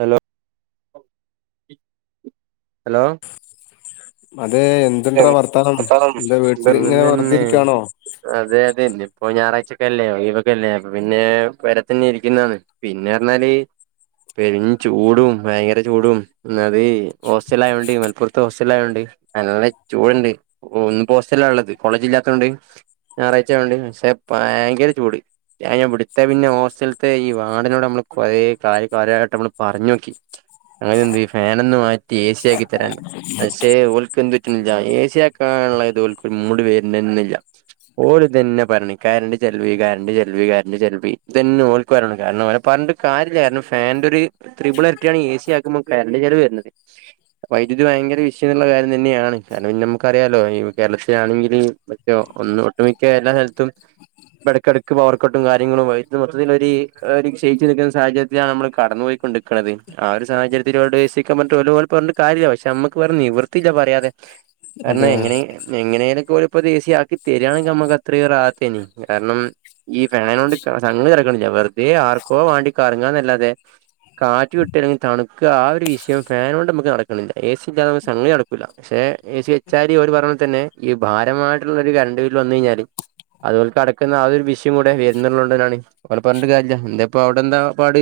Hello hello [unintelligible] അത് എന്തുഡ്രാ വർത്താനം എന്താ സുഖം വീട്ടിലിങ്ങനെ വെർതിരിക്കയാണോ ഇപ്പൊ ഞായറാഴ്ചൊക്കെല്ലേ ഒഴിവൊക്കെയല്ലേ അപ്പൊപിന്നെ പെരെ തന്നെ ഇരിക്കുന്നതാണ് പിന്നെന്ന്പറ്ഞ്ഞാല് പെരിം ചൂടും ഭയങ്കര ചൂടും എന്നത് ഹോസ്റ്റലായോണ്ടേ മലപ്പുറത്തെ ഹോസ് ലായണ്ട് അ [unintelligible] ചൂടുണ്ട് ഹോസ്റ്റലാള്ളത് കോളേജ് ഇല്ലാത്തൊണ്ട് ഞായറാഴ്ച്ചയായോണ്ട് പക്ഷേ ഭയങ്കര ചൂട് ഞാൻ ഞാൻ പിടുത്ത പിന്നെ ഹോസ്റ്റലത്തെ ഈ വാർടനോട് നമ്മള് കൊറേ ക [unintelligible] കാലയമായിട്ട്മ്മള് പറഞ്ഞ് നോക്കി അങ്ങനെ എന്ത് ഈ ഫാൻ ഒന്ന് മാറ്റി എ സി ആക്കി തരാൻ പക്ഷേ ഓൽക്ക് എന്ത് ല്ല എസിയ ആക്കാനുള്ള ഇത് ഓ [unintelligible] മൂട് പേരുന്നില്ല ഓല് തന്നെ പറഞ്ഞു കരണ്ട് ചെലവ് കരണ്ട് ചെലവ് കരണ്ട് ചെലവ് ഇ തന്നെ ഓല്ക്ക് വരണം കാരണം പറഞ്ഞ് കാരില്ല ഫാന്റെ ഒരു ത്രിപിൾ ഇരട്ടിയ ആണ് എസി ആക്കുമ്പോൾ കരണ്ട് ചെലവ് വരുന്നത് വൈദ്യുതി ഭയങ്കര വിഷയംള്ള കാര്യം തന്നെയാണ് കാരണം പിന്നെ നമുക്കറിയാലോ ഈ കേരളത്തിലാണെങ്കിൽ മറ്റേ ഒന്ന്ഒട്ടുമിക്ക എല്ലാ സ്ഥലത്തും ഇടക്കിടക്ക് പവർ കട്ടും കാര്യങ്ങളും വൈദ്യുതി മൊത്തത്തിൽ ഒരുക്ഷയിച്ച് നിൽക്കുന്ന സാഹചര്യത്തിലാണ് നമ്മള് കടന്നു പോയിക്കൊണ്ടിരിക്കണത് ആ ഒരു സാഹചര്യത്തിലോട്ട് ഏസി വെക്കാൻ പറഞ്ഞിട്ട് കാര്യമില്ല പക്ഷെ നമ്മുക്ക് വേറെ നിവർത്തിയില്ല പറയാതെ കാരണം അതെ എങ്ങനെ എങ്ങനേലും ഇത് പോലെ ഇപ്പോത് എ സി ആക്കി തരിയാണെങ്കിൽ നമുക്ക് അത്രയേറേ ആക്കെനി കാരണം ഈ ഫാൻ കൊണ്ട് സംഗതി നടക്കണില്ല വെറുതെ ആർക്കോ വേണ്ടി കറങ്ങാ എന്നല്ലാതെ കാറ്റ് കിട്ടുക അല്ലെങ്കിൽ തണുക്ക് ആ ഒരു വിഷയം ഫാനോണ്ട് നമുക്ക് നടക്കണില്ല എ സി ഇല്ലാതെ നമുക്ക് ഒരു സംഗതി നടക്കൂല പക്ഷെ എസി വെച്ചാൽ ഓര് പറഞ്ഞോ തന്നെ ഈ ഭാരമായിട്ടുള്ള ഒരു കരണ്ട് ബില്ല് വന്ന് കഴിഞ്ഞാല് അത് പോൽ കടക്കുന്ന ആതൊരു വിഷയം കൂടെ വരുന്നുള്ളുണ്ട എന്നാണ് ഓലെ പറഞ്ഞിട്ട് കാര്യല്ല എന്താ ഇപ്പൊ അവിടെ എന്താ പാട്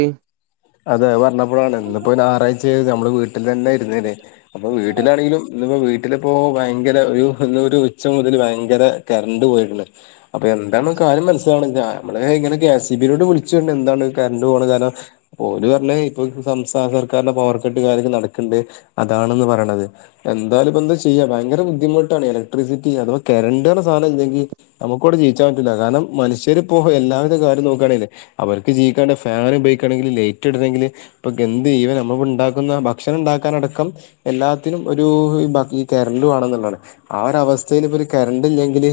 അതെ അത്പറഞ്ഞപ്പഴാണ് ഇന്നിപ്പോ ഞാറാഴ്ച റ്റേത് നമ്മള വീ ട്ടിലന്നെ ഇരിന്നേനെ അപ്പൊ വീട്ടിലാണെങ്കിലും ഇന്ന്പ്പം വീ വീട്ടില്പ്പോ ഭയങ്കരെ ഒരു എന്താ ഒരു ഉച്ച മുതല് ഭയങ്കരെ കറണ്ട് പോയിട്ടുണ്ടെ അപ്പം എന്താണ് കാര്യം മന്സ്സിലാവണ് ആ നമ്മള് ഇങ്ങനെ കെഎസ്ഇബിയിലോട്ട് വിളിച്ചണ്ട് എന്താണ് കറണ്ട് പോകണ കാരണം ഓര് പറഞ്ഞ ഇപ്പൊ സംസ്ഥാന സർക്കാരിന്റെ പവർ കട്ട് കാര്യൊക്കെ നടക്കന്നുണ്ട് അതാണന്ന് പറയണത്. എന്താലുപ്പ എന്താ ചെയ്യാ ഭയങ്കര ബുദ്ധിമുട്ടാണ് ഇലക്ട്രിസിറ്റി അഥവാ കറണ്ട് സാധനം ഇല്ലെങ്കിൽ നമുക്കൂടെ ജീവിച്ചാൻ പറ്റില്ല. കാരണം മനുഷ്യർപ്പോ എല്ലവിധ കാര്യം നോക്കുകയാണെങ്കി അവർക്ക് ജീവിക്കണ്ടേ ഫാനു ഉപയോഗിക്കണെങ്കി ലേറ്റ് ഇടണമെങ്കിൽ ഇപ്പൊ ഗന്ത് ചെയവ നമ്മ ഉണ്ടാക്കുന്ന ഭക്ഷണം ഉണ്ടാക്കാനടക്കം എല്ലാത്തിനും ഒരു ഈ കറണ്ട് വേണനുള്ളതാണ്. ആ ഒരു അവസ്ഥയിൽ ഇപ്പൊ കറണ്ട് ഇല്ലെങ്കിൽ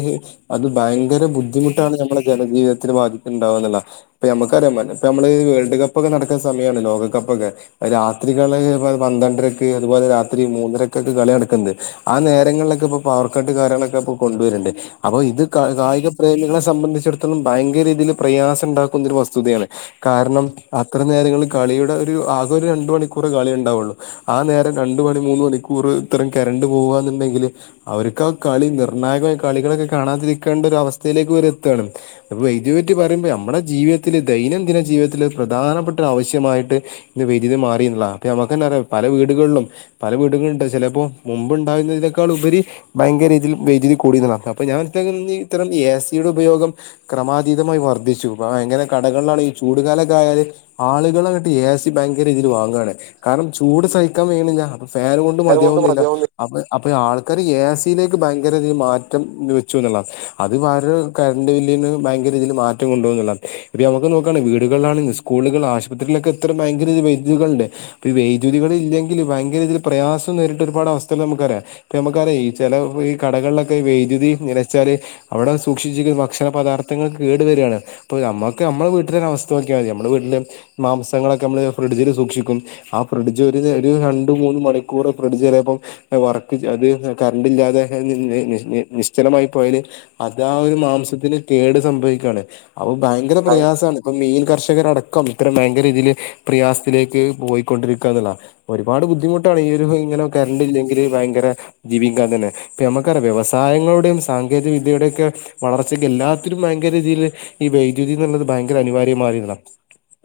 അത് ഭയങ്കര ബുദ്ധിമുട്ടാണ് നമ്മുടെ ജനജീവിതത്തിന് ബാധിക്കണ്ടാവുകന്നുള്ള. ഇ നമുക്കറിയ നമ്മളെ വേൾഡ് കപ്പ് പ്പൊക്കെ നടക്കുന്ന സമയാണ് ലോകകപ്പൊക്കെ. അത് രാത്രികളി പന്ത്രണ്ടരക്കെ അതുപോലെ രാത്രി മൂന്നരക്കൊക്കെ കളി നടക്കണ്ടേ ആ നേരങ്ങളിലൊക്കെ ഇപ്പൊ പവർ കട്ട് കാര്യങ്ങളൊക്കെ ഇപ്പൊ കൊണ്ടുവരണ്ട്. അപ്പൊ ഇത് ക കായിക പ്രേമികളെ സംബന്ധിച്ചിടത്തുന്നു ഭയങ്കര രീതിയിൽ പ്രയാസം ഉണ്ടാക്കുന്ന ഒരു വസ്തുതയാണ്. കാരണം അത്ര നേരങ്ങള് കളിയുടെ ഒരു ആകെ ഒരു രണ്ട് മണിക്കൂറാ കളി ഉണ്ടാവുള്ളു. ആ നേരം രണ്ട് മണി മൂന്ന് മണിക്കൂർ ഇത്തരം കറണ്ട് പോകാന്നുണ്ടെങ്കിൽ അവർക്ക് ആ കളി നിർണ്ണായകായ കളികളൊക്കെ കാണാതിരിക്കേണ്ട ഒരു അവസ്ഥയിലേക്ക് വരെ എത്തേണ്. [unintelligible] പറ്റി പറയുമ്പോൾ നമ്മുടെ ജീവിതത്തിൽ ദൈനംദിന ജീവിതത്തിൽ പ്രധാനപ്പെട്ട ആവശ്യമായിട്ട് ഇന്ന് വൈദ്യുതി മാറി എന്നുള്ളതാണ്. ഇപ്പം നമ്മുക്കെനെ അറിയാം പല വീടുകളിലും പല വീടുകളുണ്ട് ചിലപ്പോൾ മുമ്പ് ഉണ്ടാകുന്നതിനേക്കാൾ ഉപരി ഭയങ്കര രീതിയിൽ വൈദ്യുതി കൂടുന്നുള്ളാണ്. അപ്പൾ ഞാൻ ഇത്തരം എ സിയുടെ ഉപയോഗം ക്രമാതീതമായി വർദ്ധിച്ചു ഭയങ്കര കടകളിലാണ് ഈ ചൂടുകാല യാല് ആളുകൾ അങ്ങിട്ട് എ സി ഭയങ്കര ഇതിൽ വാങ്ങാണ്. കാരണം ചൂട് സഹിക്കാൻ കയ്യണില്ല. ഫേൻ കൊണ്ട് മതിയാവുന്നില്ല. അപ്പ അപ്പൊ ആൾ ആൾക്കാരെ എസിയിലേക്ക് ഭയങ്കരതിൽ മാറ്റം വെച്ചന്നുള്ള. അത് വേ കറണ്ട് ബില്ലിന് ഭയങ്കര രീതിയിൽ മാറ്റം കൊണ്ടുവന്നുന്നെള്ളതണ്. ഇപ്പൊ നമക്ക് നോക്കാണ് വീട് ലെങ്കി സ്കൂളുകൾ ആശുപത്തിരിലൊക്കെ എത്ര ഭയങ്കര വൈദ്യുതികളില്ലേ, ഈ വൈദ്യുതികൾ ഇല്ലെങ്കിൽ ഭയങ്കര രീതിയിൽ പ്രയാസം നേരിട്ട് ഒരുപാട് അവസ്ഥക നമുക്കറിയാം. ഇപ്പ നമുക്കറിയാം ചില ഈ കടകളിലൊക്കെ വൈദ്യുതി നിലച്ചാൽ അവിടെ സൂക്ഷിച്ചിരിക്കുന്ന ഭക്ഷണ പദാർത്ഥങ്ങൾ കേട് വരയാന്നെ അപ്പോ നമ്മക്ക് നമ്മളെ വീ [unintelligible] [unintelligible] നോക്കിയമതി നമ്മുടെ വീട്ടില് മാംസങ്ങളൊക്കെ നമ്മള് ഫ്രിഡ്ജില് സൂക്ഷിക്കും. ആ ഫ്രിഡ്ജ് ഒരു ഒരു രണ്ടു മൂന്ന മണിക്കൂർ ഫ്രിഡ്ജ് ചിലിയപ്പം വർക്ക് അത് കറണ്ട് ഇല്ലാതെ നി നി നി നിശ്ചലമായി പോയല് അതാ ഒരു മാംസത്തിന് കേട് സംഭവിക്കയാണ് ആവോ ഭയങ്കര പ്രയാസണ്. മെയിൽ കർഷകരടക്കം ഇത്തരം ഭയങ്കര രീതിയിൽ പ്രയാസത്തിലേക്ക് പോയികൊണ്ടിരികാണാനുള്ളതാ. ഒരുപാട് ബുദ്ധിമുട്ടാണ് ഈ ഒരു ഇങ്ങനെ കരണ്ട ഇല്ലെങ്കില് ഭയങ്കര ജീവിക്കാൻ തന്നെ കെ നമുക്കറിയാം വ്യവസായങ്ങളുടെയും സാങ്കേതിക വിദ്യയുടെ ഒക്കെ വളർച്ചക്ക് എല്ലാത്തിനും ഭയങ്കര ഇതിലെ ഈ വൈദ്യുതി എന്നുള്ളത് ഭ [unintelligible] അനിവാര്യ [unintelligible]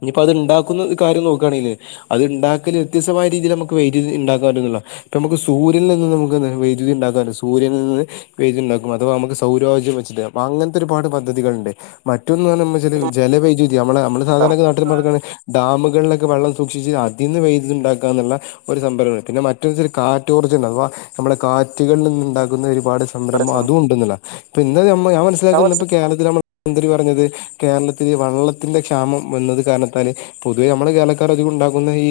ഇനിപ്പൊ അത് ഉണ്ടാക്കുന്ന കാര്യം നോക്കുകയാണെങ്കിൽ അത് ഉണ്ടാക്കൽ വ്യത്യസ്മായ രീതിൽ നമുക്ക് വൈദ്യുതി ഉണ്ടാക്കാൻ പറ്റുന്നുള്ളത്. നമ്മുക്ക് സൂര്യനിൽ നിന്ന് നമുക്ക് വൈദ്യുതി ഉണ്ടാകാൻ സൂര്യനിൽ നിന്ന് വൈദ്യുതി ഉണ്ടാക്കും അഥവാ നമുക്ക് സൗരോജം വെച്ചിടെ. അങ്ങനത്തെ ഒരുപാട് പദ്ധതികളേണ്ട്. മ റ്റുന്നെ പറഞ്ഞ നമ്മ [unintelligible] ലവൈദ്യുതി നമ്മള നമ്മളെ സാധാരണ [unintelligible] ഡാമുക ളേക്ക് വെള്ളം സൂക്ഷിച്ച് അതിന്ന് വൈദ്യുതി ഇണ്ടാക്കാനുള്ള ഒരു സംഭരണയുണ്ട്. പിന്നെ മറ്റൊ കാറ്റർജ അഥവാ നമ്മുടെ കാറ്റുകളിൽ നിന്ന ഉണ്ടാക്കുന്ന ഒരു ഒരുപാട് സംരംഭം അതും ഉണ്ടന്നില്ല. പിന്നെ നമ്മ ഞാൻ മനസ്സിലാക്ക ഇപ്പൊ കേരളത്തിൽ നമ്മ മുഖമന്ത്രി പറഞ്ഞത് കേരള- ഈ വള്ളത്തിന്റെ ക്ഷാമം വന്നത് കാരണത്താല് പൊതുവെ നമ്മള് കേരളക്കാര് അധികം ഉണ്ടാക്കുന്നത് ഈ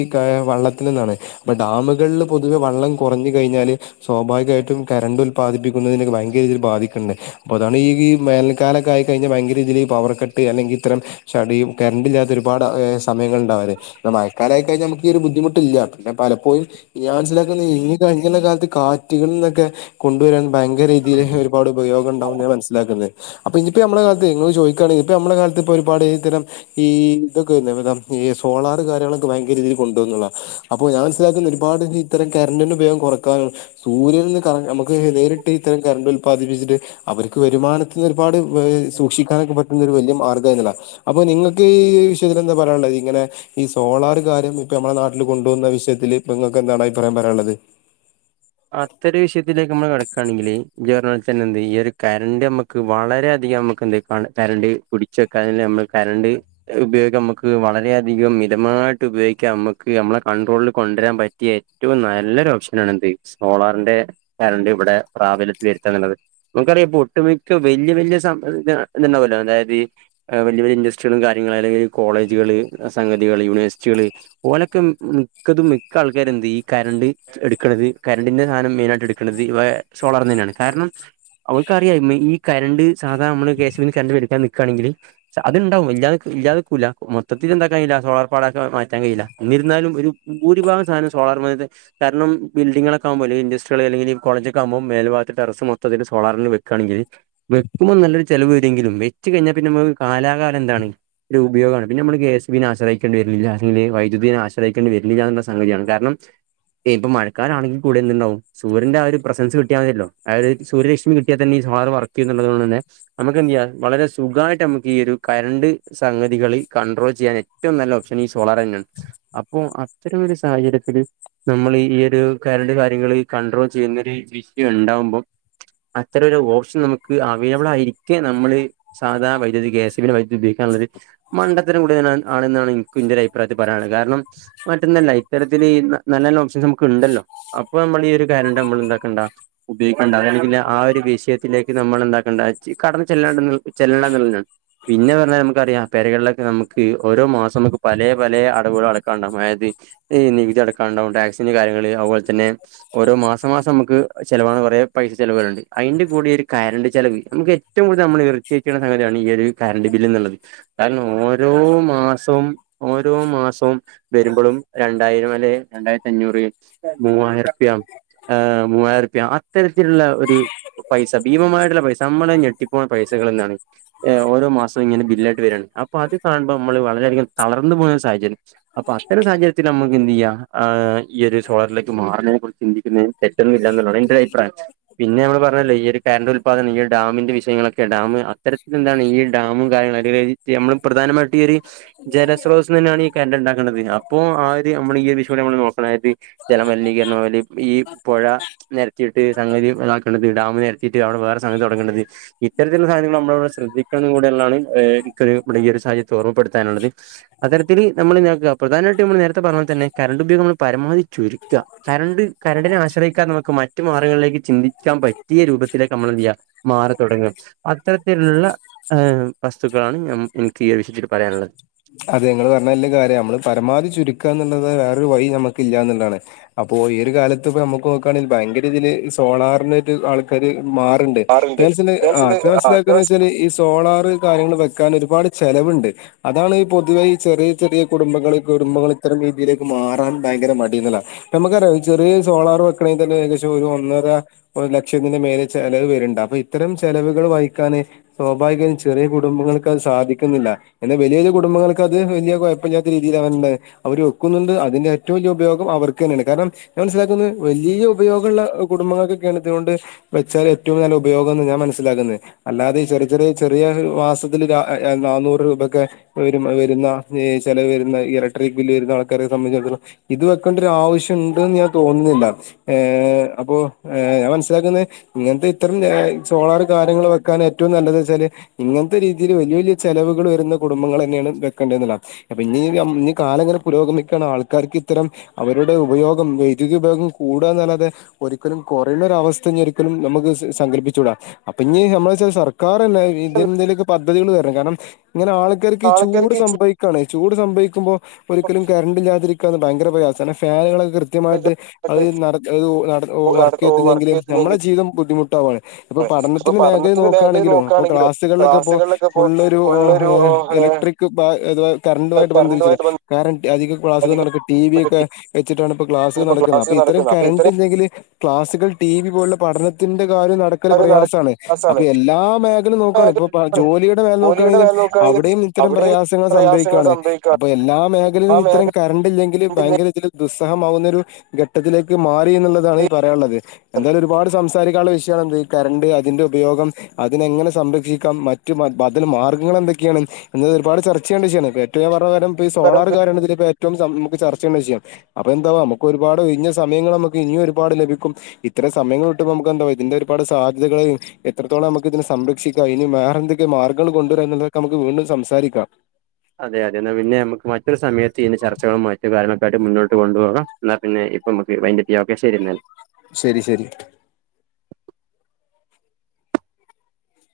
വള്ളത്തിൽ നിന്നാണ് അപ്പൊ ഡാമുകളിൽ പൊതുവെ വള്ളം കുറഞ്ഞു കഴിഞ്ഞാല് - സ്വാഭാവികമായിട്ടും കരണ്ടും ഉൽ - ൽപ്പതിപ്പിക്കുന്നതിന് ഭയങ്കരീതിയിൽ ബാധിക്കുന്നുണ്ട് അപ്പോ അതാണ് ഈ വേനൽക്കാലക്കെ ആയി കഴിഞ്ഞാൽ ഭയങ്കരീതിയിൽ പവർ കട്ട് അല്ലെങ്കിൽ- ഇത്തരം ചടിയും കറണ്ട് ഇല്ലാത്ത ഒരുപാട് സമയങ്ങള് ഉണ്ടാവില്ലേ പിന്നെ മഴക്കാലയായി കഴിഞ്ഞാൽ നമുക്ക് ഈ ഒരു ബുദ്ധിമുട്ടില്ല പിന്നെ പലപ്പോഴും ഞാൻ മനസിലാക്കുന്നത് ഇനി കഴിഞ്ഞ കാലത്ത് കാറ്റുകളിൽ നിന്നൊക്കെ കൊണ്ടുവരാൻ ഭങ്കര രീതിയില് ഒരുപാട് ഉപയോഗം ഉണ്ടാവും എന്ന് ഞാൻ മനസ്സിലാക്കുന്നത് അപ്പൊ ഇനിയിപ്പോ നമ്മളേ കാലത്ത് നിങ്ങൾ ചോദിക്കുകയാണെങ്കിൽ ഇപ്പ നമ്മളേ കാലത്ത്- ഇപ്പോ ഒരുപാട് ഇത്തരം ഈ ഇതൊക്കെ ഇല്ലേ മറ്റേ ഈ സോളാർ കാര്യങ്ങളൊക്കെ ഭയങ്കര രീതിൽ കൊണ്ടുവന്നുള്ള അപ്പൊ ഞാൻ മനസ്സിലാക്കുന്ന ഒരുപാട് ഇത്തരം കരണ്ടറിന് ഉപയോഗം കുറക്കാനാണ് സൂര്യൻ നിന്ന് നമുക്ക് നേരിട്ട് ഇത്തരം കറണ്ട് ഉല്പാദിപ്പിച്ചിട്ട് അവർക്ക് വരുമാനത്തിന്ന് ഒരുപാട്- ഈ സൂക്ഷിക്കാനൊക്കെ പറ്റുന്ന ഒരു വലിയ - അപ്പൊ നിങ്ങൾക്ക് ഈ വിഷയത്തിൽ എന്താ പറയാനുള്ളത് ഇങ്ങനെ ഈ സോളാർ കാര്യം ഇപ്പൊ നമ്മളെ നാട്ടിൽ കൊണ്ടു വന്ന വിഷയത്തില് ഇപ്പൊ നിങ്ങക്ക് എന്താണ് അഭിപ്രായം പറയാനുള്ളത് അത്തൊരു വിഷയത്തിലേക്ക് നമ്മള് കടക്കുകയാണെങ്കില് നീ പറഞ്ഞവെച്ചാ തന്നെ എന്ത് ഈ ഒരു കരണ്ട് നമ്മുക്ക് വളരെയധികം നമുക്ക് എന്ത് കരണ്ട് പിടിച്ചെക്കാൻ നമ്മക്ക്‌ കരണ്ട് ഉപയോഗിക്ക നമുക്ക് വളര അധികം മിതമായിട്ട് ഉപയോഗിക്കാം നമ്മക്ക് നമ്മളെ കൺട്രോളിൽ കൊണ്ടുവരാൻ പറ്റിയ ഏറ്റവും നല്ലൊരു ഓപ്ഷനാണ് ഇത് സോളാറിന്റെ കറണ്ട് ഇവിടെ പ്രാബലത്തിൽ വരുത്താ എന്നുള്ളത് നമുക്കറിയാം ഇപ്പൊ ഒട്ടുമിക്ക വലിയ വലിയ സംഭ ഇതുണ്ടാവല്ലോ അതായത് വല്യ വല്യ ഇൻഡസ്ട്രികളും കാര്യങ്ങള അല്ലെങ്കിൽ കോളേജുകള് സംഗതികള് യൂണിവേഴ്സിറ്റികള് ഓനോക്കെ മിക്കതും മിക്ക ആൾക്കാര എന്ത് ഈ കറണ്ട് എടുക്കണത് കരണ്ടിന്റെ സാധനം മെയിനാട്ട് എടുക്കണുന്നത് ഈ സോളാർന്ന് തന്നെയാണ് കാരണം അവര്ക്കറിയാം ഈ കറണ്ട് സാധാരണ നമ്മള് കെ സി ബി ന്ന് കറണ്ട് മേടിക്കാൻ നിക്കുകയാണെങ്കിൽ അത്ണ്ടാവും ഇല്ലാ ഇല്ലാതക്കൂല്ല മൊത്തത്തിലെന്താ കഴിയില്ല സോളാർ പാടൊക്കെ മാറ്റാൻ കഴയില്ല എന്നിരുന്നാലും ഒരു ഭൂരിഭാഗം സാധനം സോളാർ കാരണം ബിൽഡിങ്ങൊക്കെ ആകുമ്പോഴ് ഇൻസ്ട്രികൾ അല്ലെങ്കിൽ കോളേജോക്കെ ആകുമ്പോ മേൽഭാഗത്തെ ടെറസ് മൊത്തത്തിൽ സോളാറിൽ വെക്കുകണെങ്കി വെക്കുമ്പോ നലൊരു ചെലവ് വരിങ്കിലും വെച്ചു കഴിഞ്ഞാ പിന്നെ നമ്മക്ക്‌ കാലകാലം എന്താണ് ഒരു ഉപയോഗമാണ് പിന്നെ നമ്മള് കെ സി ബിനെ ആശ്രയിക്കേണ്ടി വരൂല അല്ലെങ്കിൽ വൈദ്യുതി ആശ്രയിക്കേണ്ടി വരില്ല എന്നുള്ള സംഗതിയാണ് കാരണം ഇപ്പ മഴക്കാലാണെങ്കിൽ- കൂടെ എന്തുണ്ടാവും സൂര്യന്റെ ആ ഒരു പ്രസൻസ് കിട്ടിയാ മതിയല്ലോ ആ ഒരു സൂര്യലക്ഷ്മി കിട്ടിയാൽ തന്നെ സോളർ വർക്ക് ചെയ്യ എന്നുള്ളതുക കൊണ്ട് തന്നെ നമുക്ക് എന്ത് ചെയ്യാം വളരെ സുഖമായിട്ട് നമുക്ക് ഈ ഒരു കരണ്ട് സംഗതികൾ കണ്ട്രോൾ ചെയ്യാൻ ഏറ്റവും നല്ല ഓപ്ഷൻ ഈ സോളാർ തന്നെയാണ് അപ്പോൾ അത്തരം ഒരു സാഹചര്യത്തില് നമ്മൾ ഈ ഒരു- കറണ്ട് കാര്യങ്ങൾ കൺണ്ട്രോൾ ചെയ്യുന്നരു വിഷയം ഉണ്ടാവുമ്പോം അത്തരം ഒരു ഓപ്ഷൻ നമുക്ക് അവൈലബിൾ ആയിരിക്കേ നമ്മള് സാധാ വൈദ്യുതി കേ സി ബി വൈദ്യുതി ഉപയോഗിക്കാനുള്ള ഒരു മണ്ടത്തരം കൂടി തന്നെ ആണെന്നാണ് എനിക്ക് ഇന്റെ ഒരു അഭിപ്രായത്തിൽ പറയാനത് കാരണം മറ്റൊന്നല്ല ഇത്തരത്തില് നല്ല നല്ല ഓപ്ഷൻസ് നമുക്ക് ഉണ്ടല്ലോ അപ്പൊ നമ്മൾ ഈ ഒരു കരണ്ട് നമ്മൾ എന്താക്കേണ്ട ഉപയോഗിക്കേണ്ട അല്ലെങ്കിൽ ആ ഒരു വിഷയത്തിലേക്ക് നമ്മൾ എന്താക്കേണ്ട കടന്ന് ചെല്ലണ്ട ചെല്ലണ്ടുള്ളതാണ് പിന്നെ പറഞ്ഞാൽ നമുക്കറിയാം പരകളിലൊക്ക നമക്ക് ഓരോ മാസം നമുക്ക് പല പലേ അടുവുകൾ അടക്കാണ്ടകും അതായത്ഈ നികുതി അടക്കാ ഉണ്ടാവും ടാക്സിന്റെ കാര്യങ്ങള് അതുപോലെ തന്നെ - പിന്നെ ഓരോ മാസം മാസം നമുക്ക് ചെലവാണന്ന് പറയാം പൈസ ചെലവ് വരനുണ്ട് അതിന്റെ കുടേ ഒരു കറണ്ട് ചെലവ് നമുക്ക് ഏറ്റവും കൂടുതൽ നമ്മളെ ഇറിറ്റേറ്റ് ചെയ്യുന്ന സംഗതിയാണ് ഈ ഒരു കറണ്ട് ബില് എന്നുള്ളത് കാരണം ഓരോ മാസവും ഓരോ മാസവും വരുമ്പോഴും രണ്ടായിരം അല്ലെ രണ്ടായിരത്തി അഞ്ഞൂറ്- മൂവായിരം റുപ്യ ഏ മൂവായിരം റുപ്യ അത്തരത്തിലുള്ള ഒരു പൈസ ഭീമമായിട്ടുള്ള പൈസ നമ്മള് ഞെട്ടിപ്പോണ പൈസകൾ എന്താണ് ഓരോ മാസവും ഇങ്ങനെ ബില്ലായിട്ട് വരാണ്. അപ്പൊ അത് കാണുമ്പോ നമ്മള് വളരെയധികം തളർന്നു പോകുന്ന ഒരു സാഹചര്യം. അപ്പൊ അത്തരം സാഹചര്യത്തിൽ നമുക്ക് എന്ത് ചെയ്യാം ആ ഈ ഒരു സോളറിലേ ക്ക് മാറുന്നതിനെ കുറിച്ച് ചിന്തിക്കുന്നതിന് തെറ്റൊന്നുമില്ല എന്നുള്ളാണ് എന്റെ ഒരു അഭിപ്രായം പിന്നെ നമ്മള് പറഞ്ഞല്ലോ ഈ ഒരു കറണ്ട് ഉല്പാദനം ഈ ഒരു ഡാമിന്റെ വിഷയങ്ങളൊക്കെ ഡാം അത്തരത്തിലെന്താണ് ഈ ഡാമും കാര്യങ്ങളും അല്ലെ നമ്മള് പ്രധാനമായിട്ട് ഈ ഒരു ജലശ്രോതസ്സു തന്നെയാണ് ഈ കറണ്ട് ഉണ്ടാക്കണത് അപ്പോ ആ ഒരു നമ്മള് ഈ വിഷയ നമ്മ നോക്കണതായിട്ട് ജലമലിനീകരണം അ ഈ പുഴ നെരത്തിയിട്ട് സംഗതി ഇതാക്കണ്ടത് ഡാമ് നെരത്തിയിട്ട് അവിടെ വേറെ സംഗതി തൊടങ്ങണ്ടത് ഇത്തരത്തിലുള്ള സാഹചര്യങ്ങൾ നമ്മളവിടെ ശ്രദ്ധിക്കണന്നു കൂടെയുള്ളതാണ് ഒരു ഇവിടെ ഈ ഒരു സാഹചര്യത്തി ഓർമ്മപ്പെടുത്താനുള്ളത് അത്തരത്തില് നമ്മള് പ്രധാനായിട്ട് നമ്മൾ നേരത്തെ പറഞ്ഞപോൽ തന്നെ കറണ്ട് ഉപയോഗം നമ്മൾ പരമാവധി ചുരുക്കി കരണ്ട് കരണ്ടിനെ ആശ്രയിക്കാൻ നമുക്ക് മറ്റു മാർഗങ്ങളിലേക്ക് ചിന്തിക്കാൻ പറ്റിയ രൂപത്തിലേക്ക് നമ്മളെന്ത്ചെയ്യാ മാറിത്തുടങ്ങുക. അത്തരത്തിലുള്ള ഏ വസ്തുക്കളാണ് ഞ എനിക്ക് ഈ ഒരു വിഷയത്തില് പറയാനുള്ളത്. അതെ നിങ്ങള് പറഞ്ഞാ എല്ലാം കാര്യാ ഞമ്മള് പരമാവധി ചുരുക്കുക എന്നുള്ളത് വേറൊരു വഴി ഞമ്മക്ക് ഇല്ല എന്നുള്ളതാണ് അപ്പോ ഈ ഒരു കാലത്ത് ഇപ്പോ നമ്മുക്ക് നോക്കുകാണേൽ ഭയങ്കര രീതിൽ സോളാറിന് ഒരു ആൾക്കാര് മാറണ്ട്. ആറുണ്ട് കേൾസില് ആ കേൾസിലേക്കെന്നുവെച്ചാല് വെച്ചാല് ഈ സോളാർ കാര്യങ്ങൾ വെക്കാൻ ഒരുപാട് ചെലവാ അതാണ് പൊതുവെ ഈ ചെറിയ ചെറിയ കുടുംബങ്ങള് കുടുംബങ്ങള് ഇത്തരം രീതിയിലേക്ക് മാറാൻ ഭയങ്കര മടികളാ നമ്ക്കറിയൊ. ഇ ചെറിയെ സോളാർ വെക്കണെങ്കി തനെ ഏകദേശം ഒരു ഒന്നര ഒരുലക്ഷത്തിന്റെ മേലെ ചെലവ് വെര്ണ്ട്. അപ്പഇത്തരം ചെലവുകൾ വഹിക്കാന് സ്വാഭാവികം ചെറിയ കുടുംബങ്ങൾക്ക് അത് സാധിക്കുന്നില്ല. എന്നാ വെലിയൊരു കുടുംബങ്ങൾക്ക് അത് വെല്ല്യ കൊയപ്പല്ല്യാത്ത രീതിയില അവരുടെ അവരു വൊക്കുന്നുണ്ട്. അതിന്റെ ഏറ്റവും വല്ല്യ ഉപയോഗം അവർക്കെനേണ്. കാരണം ഞാൻ മനസ്സിലാക്കുന്നത് വലിയ്യ ഉപയോഗ്ള്ള കുടുംബങ്ങൾകൊക്കെണ് ഇത്കൊണ്ട് വെച്ചാൽ ഏറ്റവും ന്നല്ല ഉപയോഗാന്ന് ഞാൻ മനസ്സിലാക്ക്‌ന്നേ. അല്ലാതെ ചെറി ചെറിയെ ചെറിയാ ഒരു വാസത്തില് രാ എ യെ ന്നാന്നൂറ് രൂപൊക്കെ അത് വരും അത് വരുന്ന ചിലവ് വരുന്ന ഇലക്ട്രിക് ബില്ല് വരുന്ന ആൾക്കാരെ സംബന്ധിച്ചിടത്തോളം ഇത് വെക്കേണ്ടരാവിവശ്യണ്ട്ന്ന് ഞാൻ തോന്നുന്നില്ല. ഏഹ് അപ്പോ ഞാൻ മനസിലാക്കുന്നത് ഇങ്ങനത്തെ ഇത്തരം സോളാർ കാര്യങ്ങൾ, വെക്കാൻ ഏറ്റവും നല്ലത് ന്ന് വെച്ചാല് ഇങ്ങനത്തെ രീതിയിൽ വലിയ വലിയ ചെലവുകള് വരുന്ന കു കുടുംബങ്ങൾ തന്നെയാണ് വെക്കേണ്ടത് ന്ന്ള്ളാണ് അപ്പൊ നി ഇനി കാലം ഇങ്ങനെ പുരോഗമിക്കാണ്. ആൾക്കാർക്ക് ഇത്തരം അവരുടെ ഉപയോഗം വൈദ്യുതി ഉപയോഗം കൂടുക എന്നതല്ലാതെ ഒരിക്കലും കുറയുന്നൊരവസ്ഥ ഇനി ഒരിക്കലും നമുക്ക് സംങ്കല്പ്പിച്ചുടാ. അപ്പൊ ഇനി നമ്മള [unintelligible] സ [unintelligible] ഇതെന്തേലൊക്കെ പർ [unintelligible] കാരണം ഇങ്ങനെ ആള ഇടക്കെടക്ക് ചൂട് ആൾക്കാർക്ക് സംഭവിക്കാണ് ചൂട് സംഭവിക്കുമ്പോ ഒരിക്കലും കരണ്ടില്ലാതിരിക്ക [unintelligible] ഭയങ്കര പ്രയാസാണ് ഫാനുകള് കൃത്യമായിട്ട് അത് നട അഅ് നട വർക്ക് വർക്കെയ്തില്ലെങ്കില് നമ്മളെ ചെയ്തില്ലെങ്കിൽ ജീവിതം ബുദ്ധിമുട്ടാവാണ്. ഇപ്പൊ പഠനത്തിന് മേഖല പഠനത്തിന്റെ നോക്കുകയാണെങ്കിലും അപ്പോ, നോക്കുകയാണെങ്കിലോ ക്ലാസ്സുകളിലൊക്കെപ്പോ ഇപ്പോ ക്ലാസ്സുകളിലൊക്കെ ഫുള്ളരു ഫുള്ളൊരു ഏ എലക്ട്രിക് ബാ എത് വാ കറണ്ടറുമായിട്ട് ബന്ധിപ്പിച്ചിട്ട്, കറണ്ടുമായിട്ട് ബന്ധ അധികം ക്ലാസ്സുകൾ അധികം നടക്കും. ടി വി ഒക്കെ വെച്ചിട്ടാണ് ഇപ്പോ ക്ലാസ്സുകൾ ഇപ്പോ നടക്കുന്നത്. അപ്പോ ക്ലാസ് ഇത്തരം നടക്കുന്നത് അപ്പൊ ഇത്രയും കറണ്ട്ണ്ടെങ്കിൽ ക്ലാസ്സുകൾ ടി വി പോലുള്ള പഠനത്തിന്റെ കാര്യം നടക്കല് കാര്യം നട പ്രയാസാണ്. അപ്പൊ ക്ലാസാണ് എല്ലാ മേഖല നോക്കുവാണ്, ഇപ്പൊ പ്പൊ ജോലിയുടെ മേഖല നോക്കാണെങ്കിലും ജോലിയുടെ നോക്കുയാണെങ്കിലും മേഖല നോക്കുകയാണെങ്കിൽ അവിടെയും ഇത്തരം അവിടെയും പ്രയാസങ്ങൾ പ്രയാസങ്ങൾ സംഭവിക്കാണ്. സംഭവിക്കാണ് അപ്പൊ എല്ലാ ആ മേഖലയിലും ഇത്തരം മേഖല കറണ്ട് ഇല്ലെങ്കില് ഭയങ്കര ഇതിൽ റിസ് ഹമാവുന്ന ഒരു ഘട്ടത്തിലേക്ക് മാറി എന്ന്ള്ളതാണ് ഈ പറയാള്ളത്. എന്തായാലും ഒരുപാട് സംസാരിക്കാള്ള വിഷയാണ് എന്ത് ഈ കറണ്ട്, അതിന്റെ ഉപയോഗം, അതിനെങ്ങനെ സംരക്ഷിക്കാം, മറ്റു അതിന് മാർഗങ്ങൾ എന്തൊ ക്കെയാണ് എന്നത് ഒരുപാട് ചർച്ച ചെയ്യേണ്ട വിഷയാണ്. ഇപ്പ ഏറ്റ പകരം പ്പീ സോളാർ കാരണം ഇതിലിപ്പൊ ഏറ്റവും സം ചർച്ച ചെയണ്ട വിശയാണ്. അപ്പൊ എന്താവാ അമ്മക്ക് ഒരുപാട് ഒയ്ഞ്ഞ സമയങ്ങളമ്മക്ക് ഇനിയും ഒരുപാട് ലഭിക്കും. ഇത്തരം സമയങ്ങള്ട്ട്മ്പൊ മുക്ക് എന്താ വ ഇതിന്റെ ഒരുപാട് സാധ്യതകള്, എത്രത്തോളം അമ്മക്ക്തിന സംരക്ഷിക്കാ, അയ്ന് വേറെന്തൊക്കെ മാർഗ്ങ്ങൾ കൊണ്ടുവരാ എന്ന്ള്ള ഒക് ക്കെമുക്ക് വീണ്ടും സംസാരിക്കാം അതെ അതെ എന്നാ പിന്നെ നമുക്ക് മറ്റൊരു സമയത്ത് ഇതിന്റെ ചർച്ചകളും മറ്റും കാര്യങ്ങളൊക്കെ യിട്ട് മുന്നോട്ട് കൊണ്ടുപോക. ന്നാ പിന്നെ ഇപ്പമ്മക്ക് വൈന്റ് അപ്പ് ചെയ്യാം, ഓകെ ശരിന്നാല് ശരി ശരി